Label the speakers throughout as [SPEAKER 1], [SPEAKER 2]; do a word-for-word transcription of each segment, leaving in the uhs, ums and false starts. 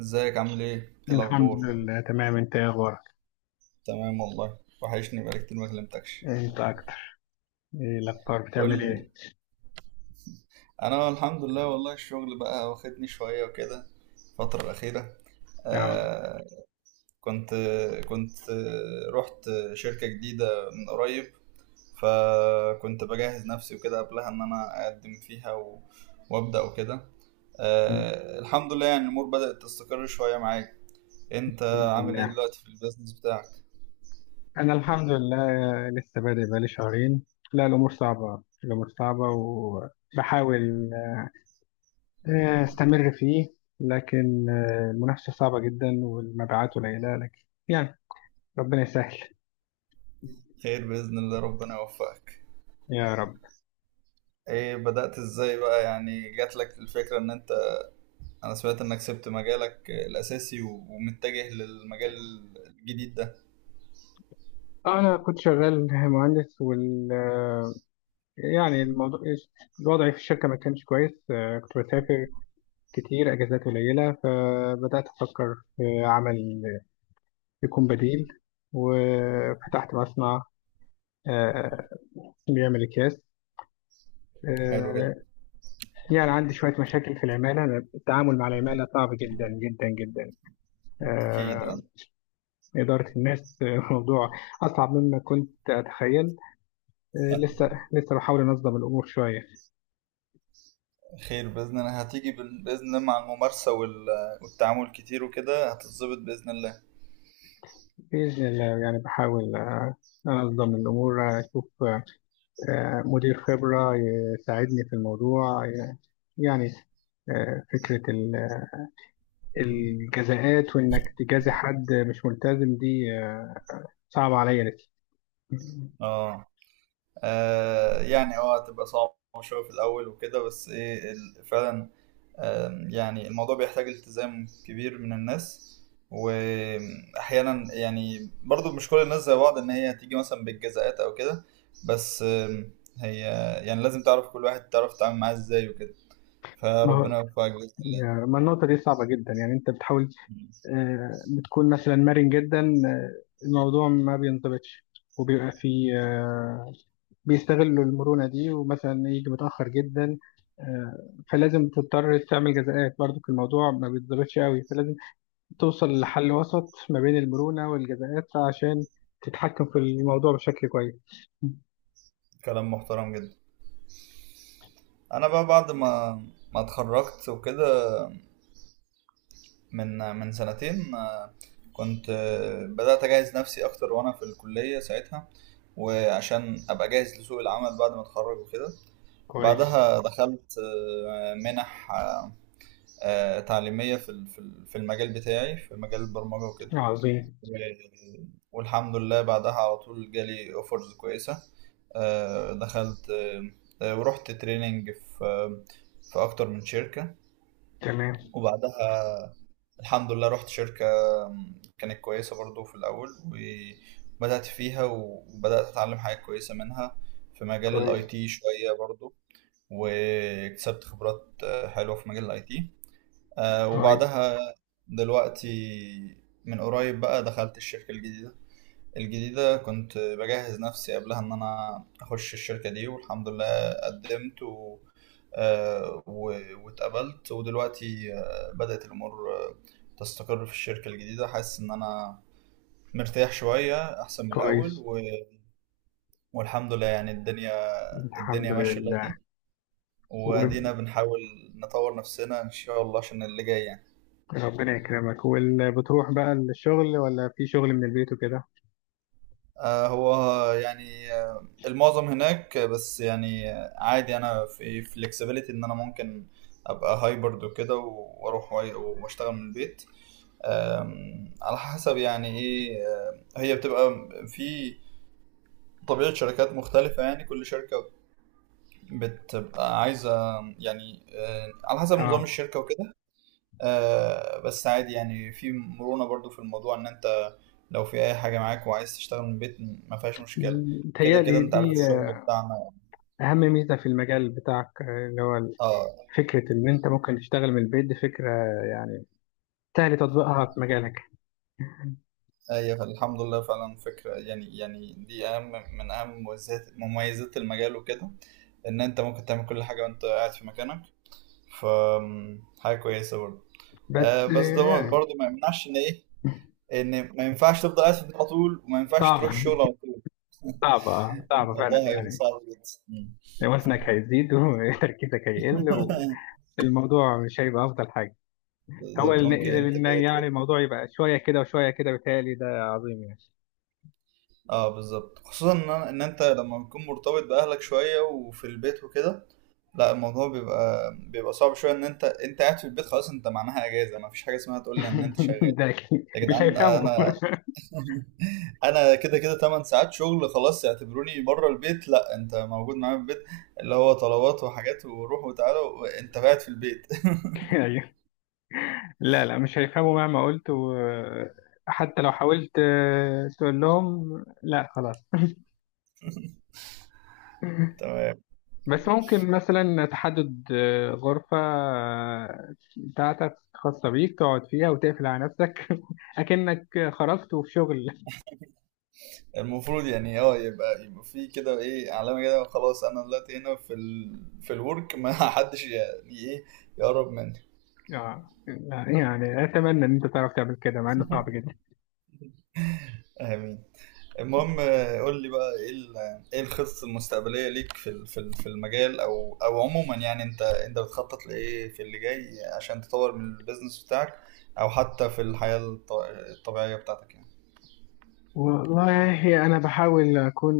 [SPEAKER 1] ازيك عامل ايه؟ ايه
[SPEAKER 2] الحمد
[SPEAKER 1] الاخبار؟
[SPEAKER 2] لله، تمام. انت ايه اخبارك؟
[SPEAKER 1] تمام والله وحشني بقالي كتير ما كلمتكش.
[SPEAKER 2] انت اكتر. ايه الاخبار؟ بتعمل
[SPEAKER 1] قول لي.
[SPEAKER 2] ايه؟
[SPEAKER 1] انا الحمد لله والله الشغل بقى واخدني شويه وكده الفتره الاخيره.
[SPEAKER 2] اه.
[SPEAKER 1] آه. كنت كنت آه، رحت شركه جديده من قريب، فكنت بجهز نفسي وكده قبلها ان انا اقدم فيها و... وابدا وكده. آه، الحمد لله، يعني الامور بدات تستقر شويه معاك. انت
[SPEAKER 2] الحمد
[SPEAKER 1] عامل ايه
[SPEAKER 2] لله.
[SPEAKER 1] دلوقتي في البيزنس بتاعك؟
[SPEAKER 2] انا الحمد لله. لسه بادئ بقالي شهرين. لا، الامور صعبة. الامور صعبة وبحاول آه، استمر فيه. لكن آه، المنافسة صعبة جدا والمبيعات قليلة، لكن يعني ربنا يسهل.
[SPEAKER 1] خير باذن الله، ربنا يوفقك.
[SPEAKER 2] يا رب.
[SPEAKER 1] ايه بدأت ازاي بقى؟ يعني جات لك الفكرة ان انت، انا سمعت انك سبت مجالك الاساسي و- ومتجه للمجال الجديد ده.
[SPEAKER 2] انا كنت شغال مهندس وال آه، يعني الموضوع الوضع في الشركة ما كانش كويس. آه، كنت بسافر كتير، أجازات قليلة، فبدأت أفكر في عمل يكون بديل. وفتحت مصنع آه، بيعمل أكياس.
[SPEAKER 1] حلو جدا.
[SPEAKER 2] آه، يعني عندي شوية مشاكل في العمالة. أنا التعامل مع العمالة صعب جدا جدا جدا.
[SPEAKER 1] اكيد،
[SPEAKER 2] آه،
[SPEAKER 1] اه.
[SPEAKER 2] إدارة الناس موضوع أصعب مما كنت أتخيل. آه، لسه لسه بحاول أنظم الأمور شوية.
[SPEAKER 1] خير باذن الله، هتيجي بال- باذن الله، مع الممارسة وال- والتعامل كتير وكده هتتظبط باذن الله.
[SPEAKER 2] بإذن الله، يعني بحاول آه، أنظم الأمور، أشوف آه، آه، مدير خبرة يساعدني في الموضوع، آه، يعني آه، فكرة ال- الجزاءات، وإنك تجازي حد مش ملتزم دي آه، صعبة عليا نفسي.
[SPEAKER 1] اه. آه، يعني اه، هتبقى صعبة شوية في الأول وكده، بس ايه ال- فعلا. آم، يعني الموضوع بيحتاج التزام كبير من الناس، وأحيانا يعني برضو مش كل الناس زي بعض، إن هي هتيجي مثلا بالجزاءات أو كده. بس آم، هي، يعني لازم تعرف كل واحد تعرف تتعامل معاه إزاي وكده.
[SPEAKER 2] ما هو
[SPEAKER 1] فربنا يوفقك بإذن الله.
[SPEAKER 2] يعني، ما النقطة دي صعبة جدا. يعني أنت بتحاول
[SPEAKER 1] مم.
[SPEAKER 2] آه، بتكون مثلا مرن جدا، آه، الموضوع ما بينضبطش. وبيبقى في آه، بيستغلوا المرونة دي، ومثلا يجي متأخر جدا. آه، فلازم تضطر تعمل جزاءات. برضو الموضوع ما بيتظبطش قوي، فلازم توصل لحل وسط ما بين المرونة والجزاءات، عشان تتحكم في الموضوع بشكل كويس.
[SPEAKER 1] كلام محترم جدا. أنا بقى بعد ما ما اتخرجت وكده، من من سنتين، آه، كنت آه، بدأت أجهز نفسي أكتر وأنا في الكلية ساعتها، وعشان أبقى جاهز لسوق العمل بعد ما أتخرج وكده.
[SPEAKER 2] كويس.
[SPEAKER 1] بعدها دخلت آه، منح، آه، آه، تعليمية في ال- في ال- في المجال بتاعي، في مجال البرمجة وكده.
[SPEAKER 2] عظيم.
[SPEAKER 1] و- والحمد لله بعدها على طول جالي أوفرز كويسة. آه، دخلت، آه، آه، ورحت تريننج في آه، في أكتر من شركة.
[SPEAKER 2] تمام.
[SPEAKER 1] وبعدها الحمد لله رحت شركة كانت كويسة برضو في الأول، وبدأت فيها وبدأت أتعلم حاجات كويسة منها في مجال الاي
[SPEAKER 2] كويس.
[SPEAKER 1] تي شوية برضو. واكتسبت خبرات آه، حلوة في مجال الاي تي.
[SPEAKER 2] كويس.
[SPEAKER 1] وبعدها دلوقتي من قريب بقى دخلت الشركة الجديدة. الجديدة كنت بجهز نفسي قبلها إن أنا أخش الشركة دي، والحمد لله قدمت و... آه، و- واتقبلت. ودلوقتي آه، بدأت الأمور آه، تستقر في الشركة الجديدة. حاسس إن أنا مرتاح شوية أحسن من الأول
[SPEAKER 2] كويس.
[SPEAKER 1] و... والحمد لله، يعني الدنيا
[SPEAKER 2] الحمد
[SPEAKER 1] الدنيا ماشية دلوقتي،
[SPEAKER 2] لله.
[SPEAKER 1] وأدينا بنحاول نطور نفسنا إن شاء الله عشان اللي جاي يعني.
[SPEAKER 2] وربنا يكرمك. وبتروح بقى الشغل، ولا في شغل من البيت وكده؟
[SPEAKER 1] آه، هو يعني آه، المعظم هناك، آه، بس يعني آه، عادي، انا في فليكسيبيليتي ان انا ممكن ابقى هايبرد وكده و- واروح وأي- واشتغل من البيت. آم، على حسب يعني ايه، آه، هي بتبقى في طبيعة شركات مختلفة، يعني كل شركة بتبقى عايزة يعني آه، على حسب نظام
[SPEAKER 2] اه.
[SPEAKER 1] الشركة وكده. آه، بس عادي يعني، في مرونة برضو في الموضوع، ان انت لو في اي حاجة معاك وعايز تشتغل من البيت ما فيهاش مشكلة. كده كده
[SPEAKER 2] متهيألي
[SPEAKER 1] انت عارف
[SPEAKER 2] دي
[SPEAKER 1] الشغل بتاعنا.
[SPEAKER 2] أهم ميزة في المجال بتاعك، آه، اللي هو
[SPEAKER 1] اه.
[SPEAKER 2] فكرة إن أنت ممكن تشتغل من البيت. دي فكرة، يعني، سهل تطبيقها في مجالك.
[SPEAKER 1] ايوه الحمد لله، فعلا فكرة يعني يعني دي اهم من اهم مميزات مميزات المجال وكده، ان انت ممكن تعمل كل حاجة وانت قاعد في مكانك. ف حاجة كويسة برضو. آه
[SPEAKER 2] بس آه،
[SPEAKER 1] بس ده
[SPEAKER 2] يعني
[SPEAKER 1] برضو ما يمنعش ان ايه، ان ما ينفعش تفضل قاعد في البيت على طول، وما ينفعش تروح
[SPEAKER 2] صعبة.
[SPEAKER 1] الشغل على طول
[SPEAKER 2] صعبة آه، صعبة فعلا
[SPEAKER 1] الموضوع هيبقى
[SPEAKER 2] يعني.
[SPEAKER 1] صعب جدا.
[SPEAKER 2] وزنك هيزيد وتركيزك هيقل، والموضوع مش هيبقى أفضل حاجة. هو
[SPEAKER 1] بالظبط،
[SPEAKER 2] إن
[SPEAKER 1] ممكن
[SPEAKER 2] إن
[SPEAKER 1] انتاجية
[SPEAKER 2] يعني
[SPEAKER 1] تقل.
[SPEAKER 2] الموضوع يبقى شوية كده وشوية كده، بيتهيألي ده عظيم يعني.
[SPEAKER 1] اه بالظبط، خصوصا ان أنا- ان انت لما بتكون مرتبط باهلك شويه وفي البيت وكده، لا الموضوع بيبقى بيبقى صعب شويه. ان انت، انت قاعد في البيت خلاص، انت معناها اجازه، ما فيش حاجه اسمها تقول لي ان انت شغال.
[SPEAKER 2] ده أكيد
[SPEAKER 1] يا
[SPEAKER 2] مش
[SPEAKER 1] جدعان
[SPEAKER 2] هيفهموا.
[SPEAKER 1] انا انا كده كده 8 ساعات شغل خلاص، اعتبروني بره البيت. لا انت موجود معايا في البيت، اللي هو طلبات وحاجات وروح وتعالى وانت قاعد في البيت.
[SPEAKER 2] أيوه، لا، لا مش هيفهموا مهما قلت، و- حتى لو حاولت آه، تقول لهم. لا خلاص.
[SPEAKER 1] تمام.
[SPEAKER 2] بس ممكن مثلا تحدد آه، غرفة آه، بتاعتك خاصة بيك، تقعد فيها وتقفل على نفسك أكنك خرجت وفي شغل.
[SPEAKER 1] المفروض يعني اه، يبقى يبقى في كده ايه، علامة كده، خلاص انا دلوقتي هنا في ال... في الورك، ما حدش يعني ايه يقرب مني.
[SPEAKER 2] آه لا، يعني أتمنى إن أنت تعرف تعمل كده، مع إنه صعب جدا.
[SPEAKER 1] امين. المهم آه، قول لي بقى، ايه ال... ايه الخطط المستقبلية ليك في ال- في ال- في المجال، او او عموما، يعني انت، انت بتخطط لايه في اللي جاي عشان تطور من البيزنس بتاعك، او حتى في الحياة الط... الطبيعية بتاعتك يعني.
[SPEAKER 2] والله أنا بحاول أكون،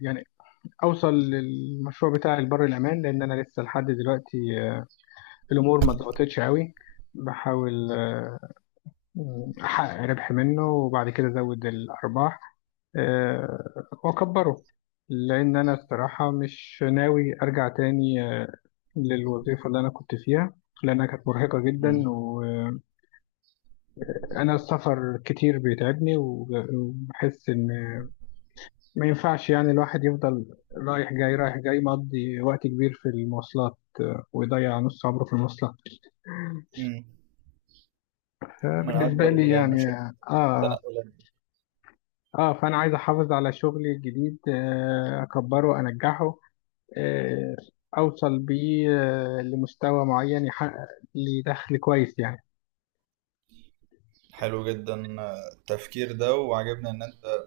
[SPEAKER 2] يعني، أوصل للمشروع بتاعي لبر الأمان، لأن أنا لسه لحد دلوقتي آه، الأمور ما ضغطتش قوي. بحاول آه، أحقق ربح منه وبعد كده أزود الأرباح، آه، وأكبره. لأن أنا الصراحة مش ناوي أرجع تاني آه، للوظيفة اللي أنا كنت فيها، لأنها كانت مرهقة جدا.
[SPEAKER 1] مم.
[SPEAKER 2] أنا السفر كتير بيتعبني، وب- وبحس إن ما ينفعش، يعني الواحد يفضل رايح جاي رايح جاي، مقضي وقت كبير في المواصلات، ويضيع نص عمره في المواصلات
[SPEAKER 1] مم. من
[SPEAKER 2] بالنسبة
[SPEAKER 1] اكبر
[SPEAKER 2] لي يعني.
[SPEAKER 1] المشاكل
[SPEAKER 2] آه،
[SPEAKER 1] التنقلات.
[SPEAKER 2] آه، فأنا عايز أحافظ على شغلي الجديد، آه أكبره، أنجحه، آه أوصل بيه آه لمستوى معين، يحقق لي دخل كويس يعني.
[SPEAKER 1] حلو جدا آه، التفكير ده، وعجبني ان انت،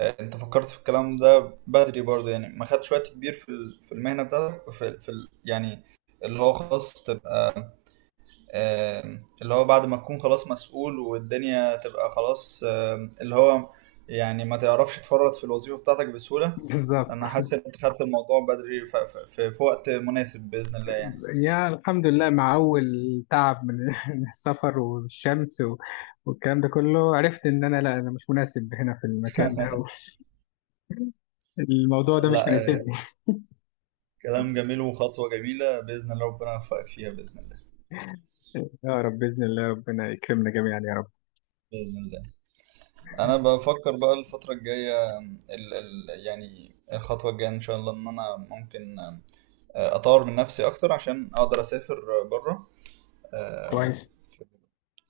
[SPEAKER 1] انت فكرت في الكلام ده بدري برضه، يعني ما خدتش وقت كبير في ال- في المهنه بتاعتك، في, في ال- يعني اللي هو خلاص تبقى، آم، اللي هو بعد ما تكون خلاص مسؤول والدنيا تبقى خلاص، آم، اللي هو يعني ما تعرفش تفرط في الوظيفه بتاعتك بسهوله. انا
[SPEAKER 2] بالظبط.
[SPEAKER 1] حاسس ان انت خدت الموضوع بدري، ف- ف- في, في وقت مناسب باذن الله يعني.
[SPEAKER 2] يا الحمد لله، مع أول تعب من من السفر والشمس و- والكلام ده كله، عرفت إن أنا، لا، أنا مش مناسب هنا في المكان ده، و- الموضوع ده مش
[SPEAKER 1] لا آه،
[SPEAKER 2] مناسبني.
[SPEAKER 1] كلام جميل وخطوه جميله باذن الله، ربنا يوفقك فيها باذن الله.
[SPEAKER 2] يا رب بإذن الله، ربنا يكرمنا جميعا يا رب.
[SPEAKER 1] باذن الله. انا بفكر بقى الفتره الجايه، ال ال يعني الخطوه الجايه ان شاء الله ان انا ممكن آه، اطور من نفسي اكتر عشان اقدر اسافر بره.
[SPEAKER 2] كويس.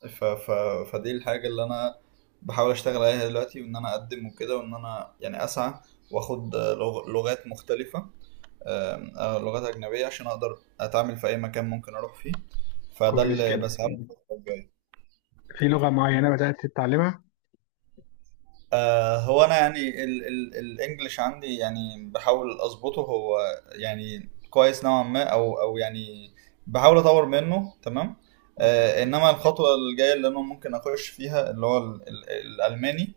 [SPEAKER 1] ف ف فدي الحاجه اللي انا بحاول اشتغل عليها دلوقتي، وان انا اقدم وكده، وان انا يعني اسعى، واخد آه، لغ- لغات مختلفه، آم، آه، لغات اجنبيه عشان اقدر اتعامل في اي مكان ممكن اروح فيه. فده
[SPEAKER 2] كويس
[SPEAKER 1] اللي
[SPEAKER 2] كده.
[SPEAKER 1] بسعى له الفتره الجايه.
[SPEAKER 2] في لغة معينة بدأت تتعلمها؟
[SPEAKER 1] آه هو انا يعني ال- ال- الانجليش عندي، يعني بحاول اظبطه، هو يعني كويس نوعا ما، او او يعني بحاول اطور منه، تمام. آه انما الخطوه الجايه اللي انا ممكن اخش فيها اللي هو ال- ال- الالماني.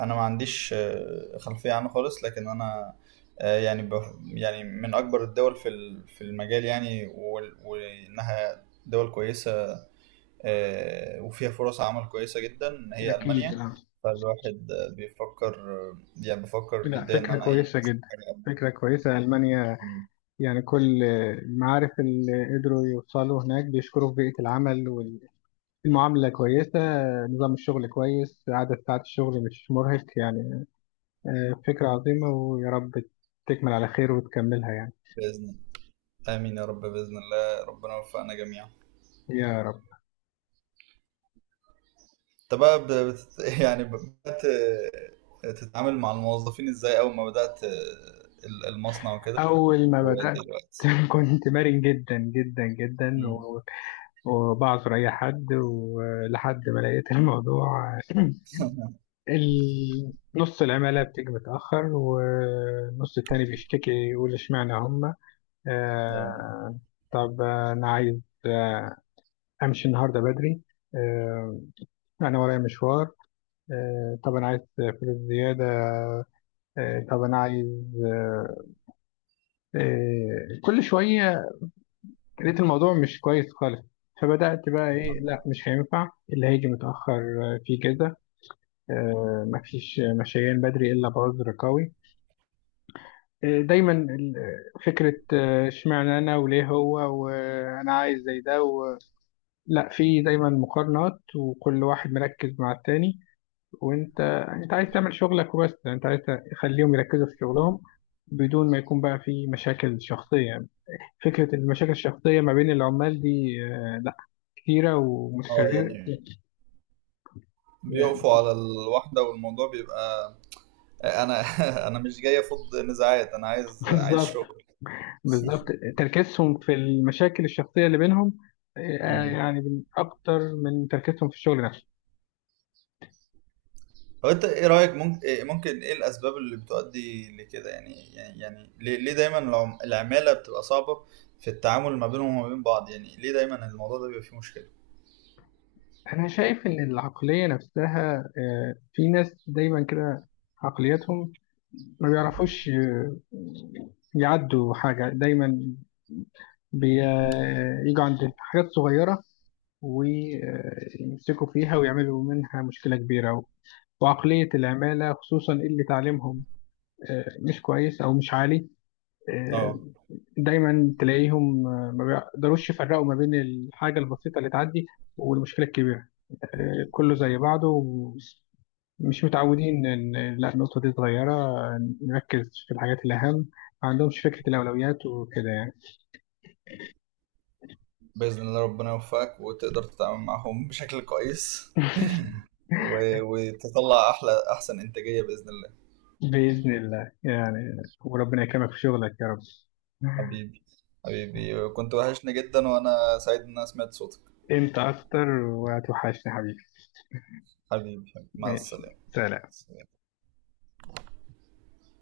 [SPEAKER 1] انا ما عنديش آه، خلفيه عنه خالص، لكن انا آه، يعني بف- يعني من اكبر الدول في ال- في المجال يعني، وال- وانها دول كويسه آه، وفيها فرص عمل كويسة جدا، هي
[SPEAKER 2] أكيد
[SPEAKER 1] ألمانيا.
[SPEAKER 2] لا.
[SPEAKER 1] فالواحد آه، بيفكر آه، يعني بفكر
[SPEAKER 2] لا،
[SPEAKER 1] جديا إن
[SPEAKER 2] فكرة
[SPEAKER 1] أنا إيه
[SPEAKER 2] كويسة
[SPEAKER 1] أشوف
[SPEAKER 2] جدا.
[SPEAKER 1] حاجة ألمانيا.
[SPEAKER 2] فكرة كويسة ألمانيا. يعني كل المعارف اللي قدروا يوصلوا هناك بيشكروا في بيئة العمل. المعاملة كويسة، نظام الشغل كويس، عدد ساعات الشغل مش مرهق يعني. آه، فكرة عظيمة، ويا رب تكمل على خير وتكملها يعني.
[SPEAKER 1] بإذن، آمين يا رب، بإذن الله ربنا يوفقنا جميعا.
[SPEAKER 2] يا رب.
[SPEAKER 1] أنت بقى ب- بت... يعني بدأت آه، تتعامل مع الموظفين إزاي أول ما بدأت آه، ال- المصنع وكده
[SPEAKER 2] أول ما بدأت
[SPEAKER 1] ودلوقتي؟
[SPEAKER 2] كنت مرن جدا جدا جدا،
[SPEAKER 1] مم.
[SPEAKER 2] و- وبعذر أي حد، ولحد ما لقيت الموضوع ال- نص العمالة بتيجي متأخر والنص التاني بيشتكي، يقول اشمعنى هما.
[SPEAKER 1] اه.
[SPEAKER 2] آه، طب أنا عايز آه، أمشي النهاردة بدري. آه، أنا ورايا مشوار. آه، طب أنا عايز فلوس زيادة. آه، طب أنا عايز آه، آه، كل شوية. لقيت الموضوع مش كويس خالص. فبدأت بقى
[SPEAKER 1] اه.
[SPEAKER 2] إيه، لا مش هينفع اللي هيجي متأخر آه، في كذا. آه، مفيش مشيان بدري إلا بعذر قوي. آه، دايما ال- آه، فكرة آه، اشمعنى أنا وليه هو، وأنا عايز زي ده و... لا، في دايما مقارنات، وكل واحد مركز مع التاني. وانت انت عايز تعمل شغلك وبس. يعني انت عايز تخليهم يركزوا في شغلهم، بدون ما يكون بقى في مشاكل شخصية يعني. فكرة المشاكل الشخصية ما بين العمال دي آه، لا، كتيرة
[SPEAKER 1] آه،
[SPEAKER 2] ومتكررة
[SPEAKER 1] يعني
[SPEAKER 2] يعني.
[SPEAKER 1] بيقفوا على الواحدة والموضوع بيبقى، انا انا مش جاي افض نزاعات، انا عايز، عايز
[SPEAKER 2] بالظبط.
[SPEAKER 1] شغل.
[SPEAKER 2] بالظبط. تركيزهم في المشاكل الشخصية اللي بينهم آه،
[SPEAKER 1] مم.
[SPEAKER 2] يعني، من أكتر من تركيزهم في الشغل نفسه.
[SPEAKER 1] هو انت ايه رايك؟ ممكن إيه- ممكن ايه الاسباب اللي بتؤدي لكده؟ يعني، يعني يعني ليه، ليه دايما العم- العماله بتبقى صعبه في التعامل ما بينهم وما بين بعض؟ يعني ليه دايما الموضوع ده بيبقى فيه مشكله؟
[SPEAKER 2] أنا شايف إن العقلية نفسها آه، في ناس دايما كده، عقليتهم ما بيعرفوش آه، يعدوا حاجة. دايما بييجوا عند حاجات صغيرة، ويمسكوا فيها، ويعملوا منها مشكلة كبيرة. وعقلية العمالة خصوصا اللي تعليمهم آه، مش كويس أو مش عالي، آه،
[SPEAKER 1] اه.
[SPEAKER 2] دايما تلاقيهم آه، ما بيقدروش يفرقوا ما بين الحاجة البسيطة اللي تعدي والمشكلة الكبيرة. آه، كله زي بعضه. مش متعودين إن، لا، النقطة دي صغيرة، نركز في الحاجات الأهم. ما عندهمش فكرة الأولويات وكده يعني.
[SPEAKER 1] باذن الله ربنا يوفقك وتقدر تتعامل معهم بشكل كويس، و- وتطلع احلى، احسن انتاجيه باذن الله.
[SPEAKER 2] بإذن الله يعني. وربنا يكرمك في شغلك يا رب.
[SPEAKER 1] حبيبي. حبيبي، كنت وحشني جدا وانا سعيد ان انا سمعت صوتك.
[SPEAKER 2] أنت أكتر، وهتوحشني حبيبي.
[SPEAKER 1] حبيبي حبيبي. مع
[SPEAKER 2] ماشي،
[SPEAKER 1] السلامه.
[SPEAKER 2] سلام.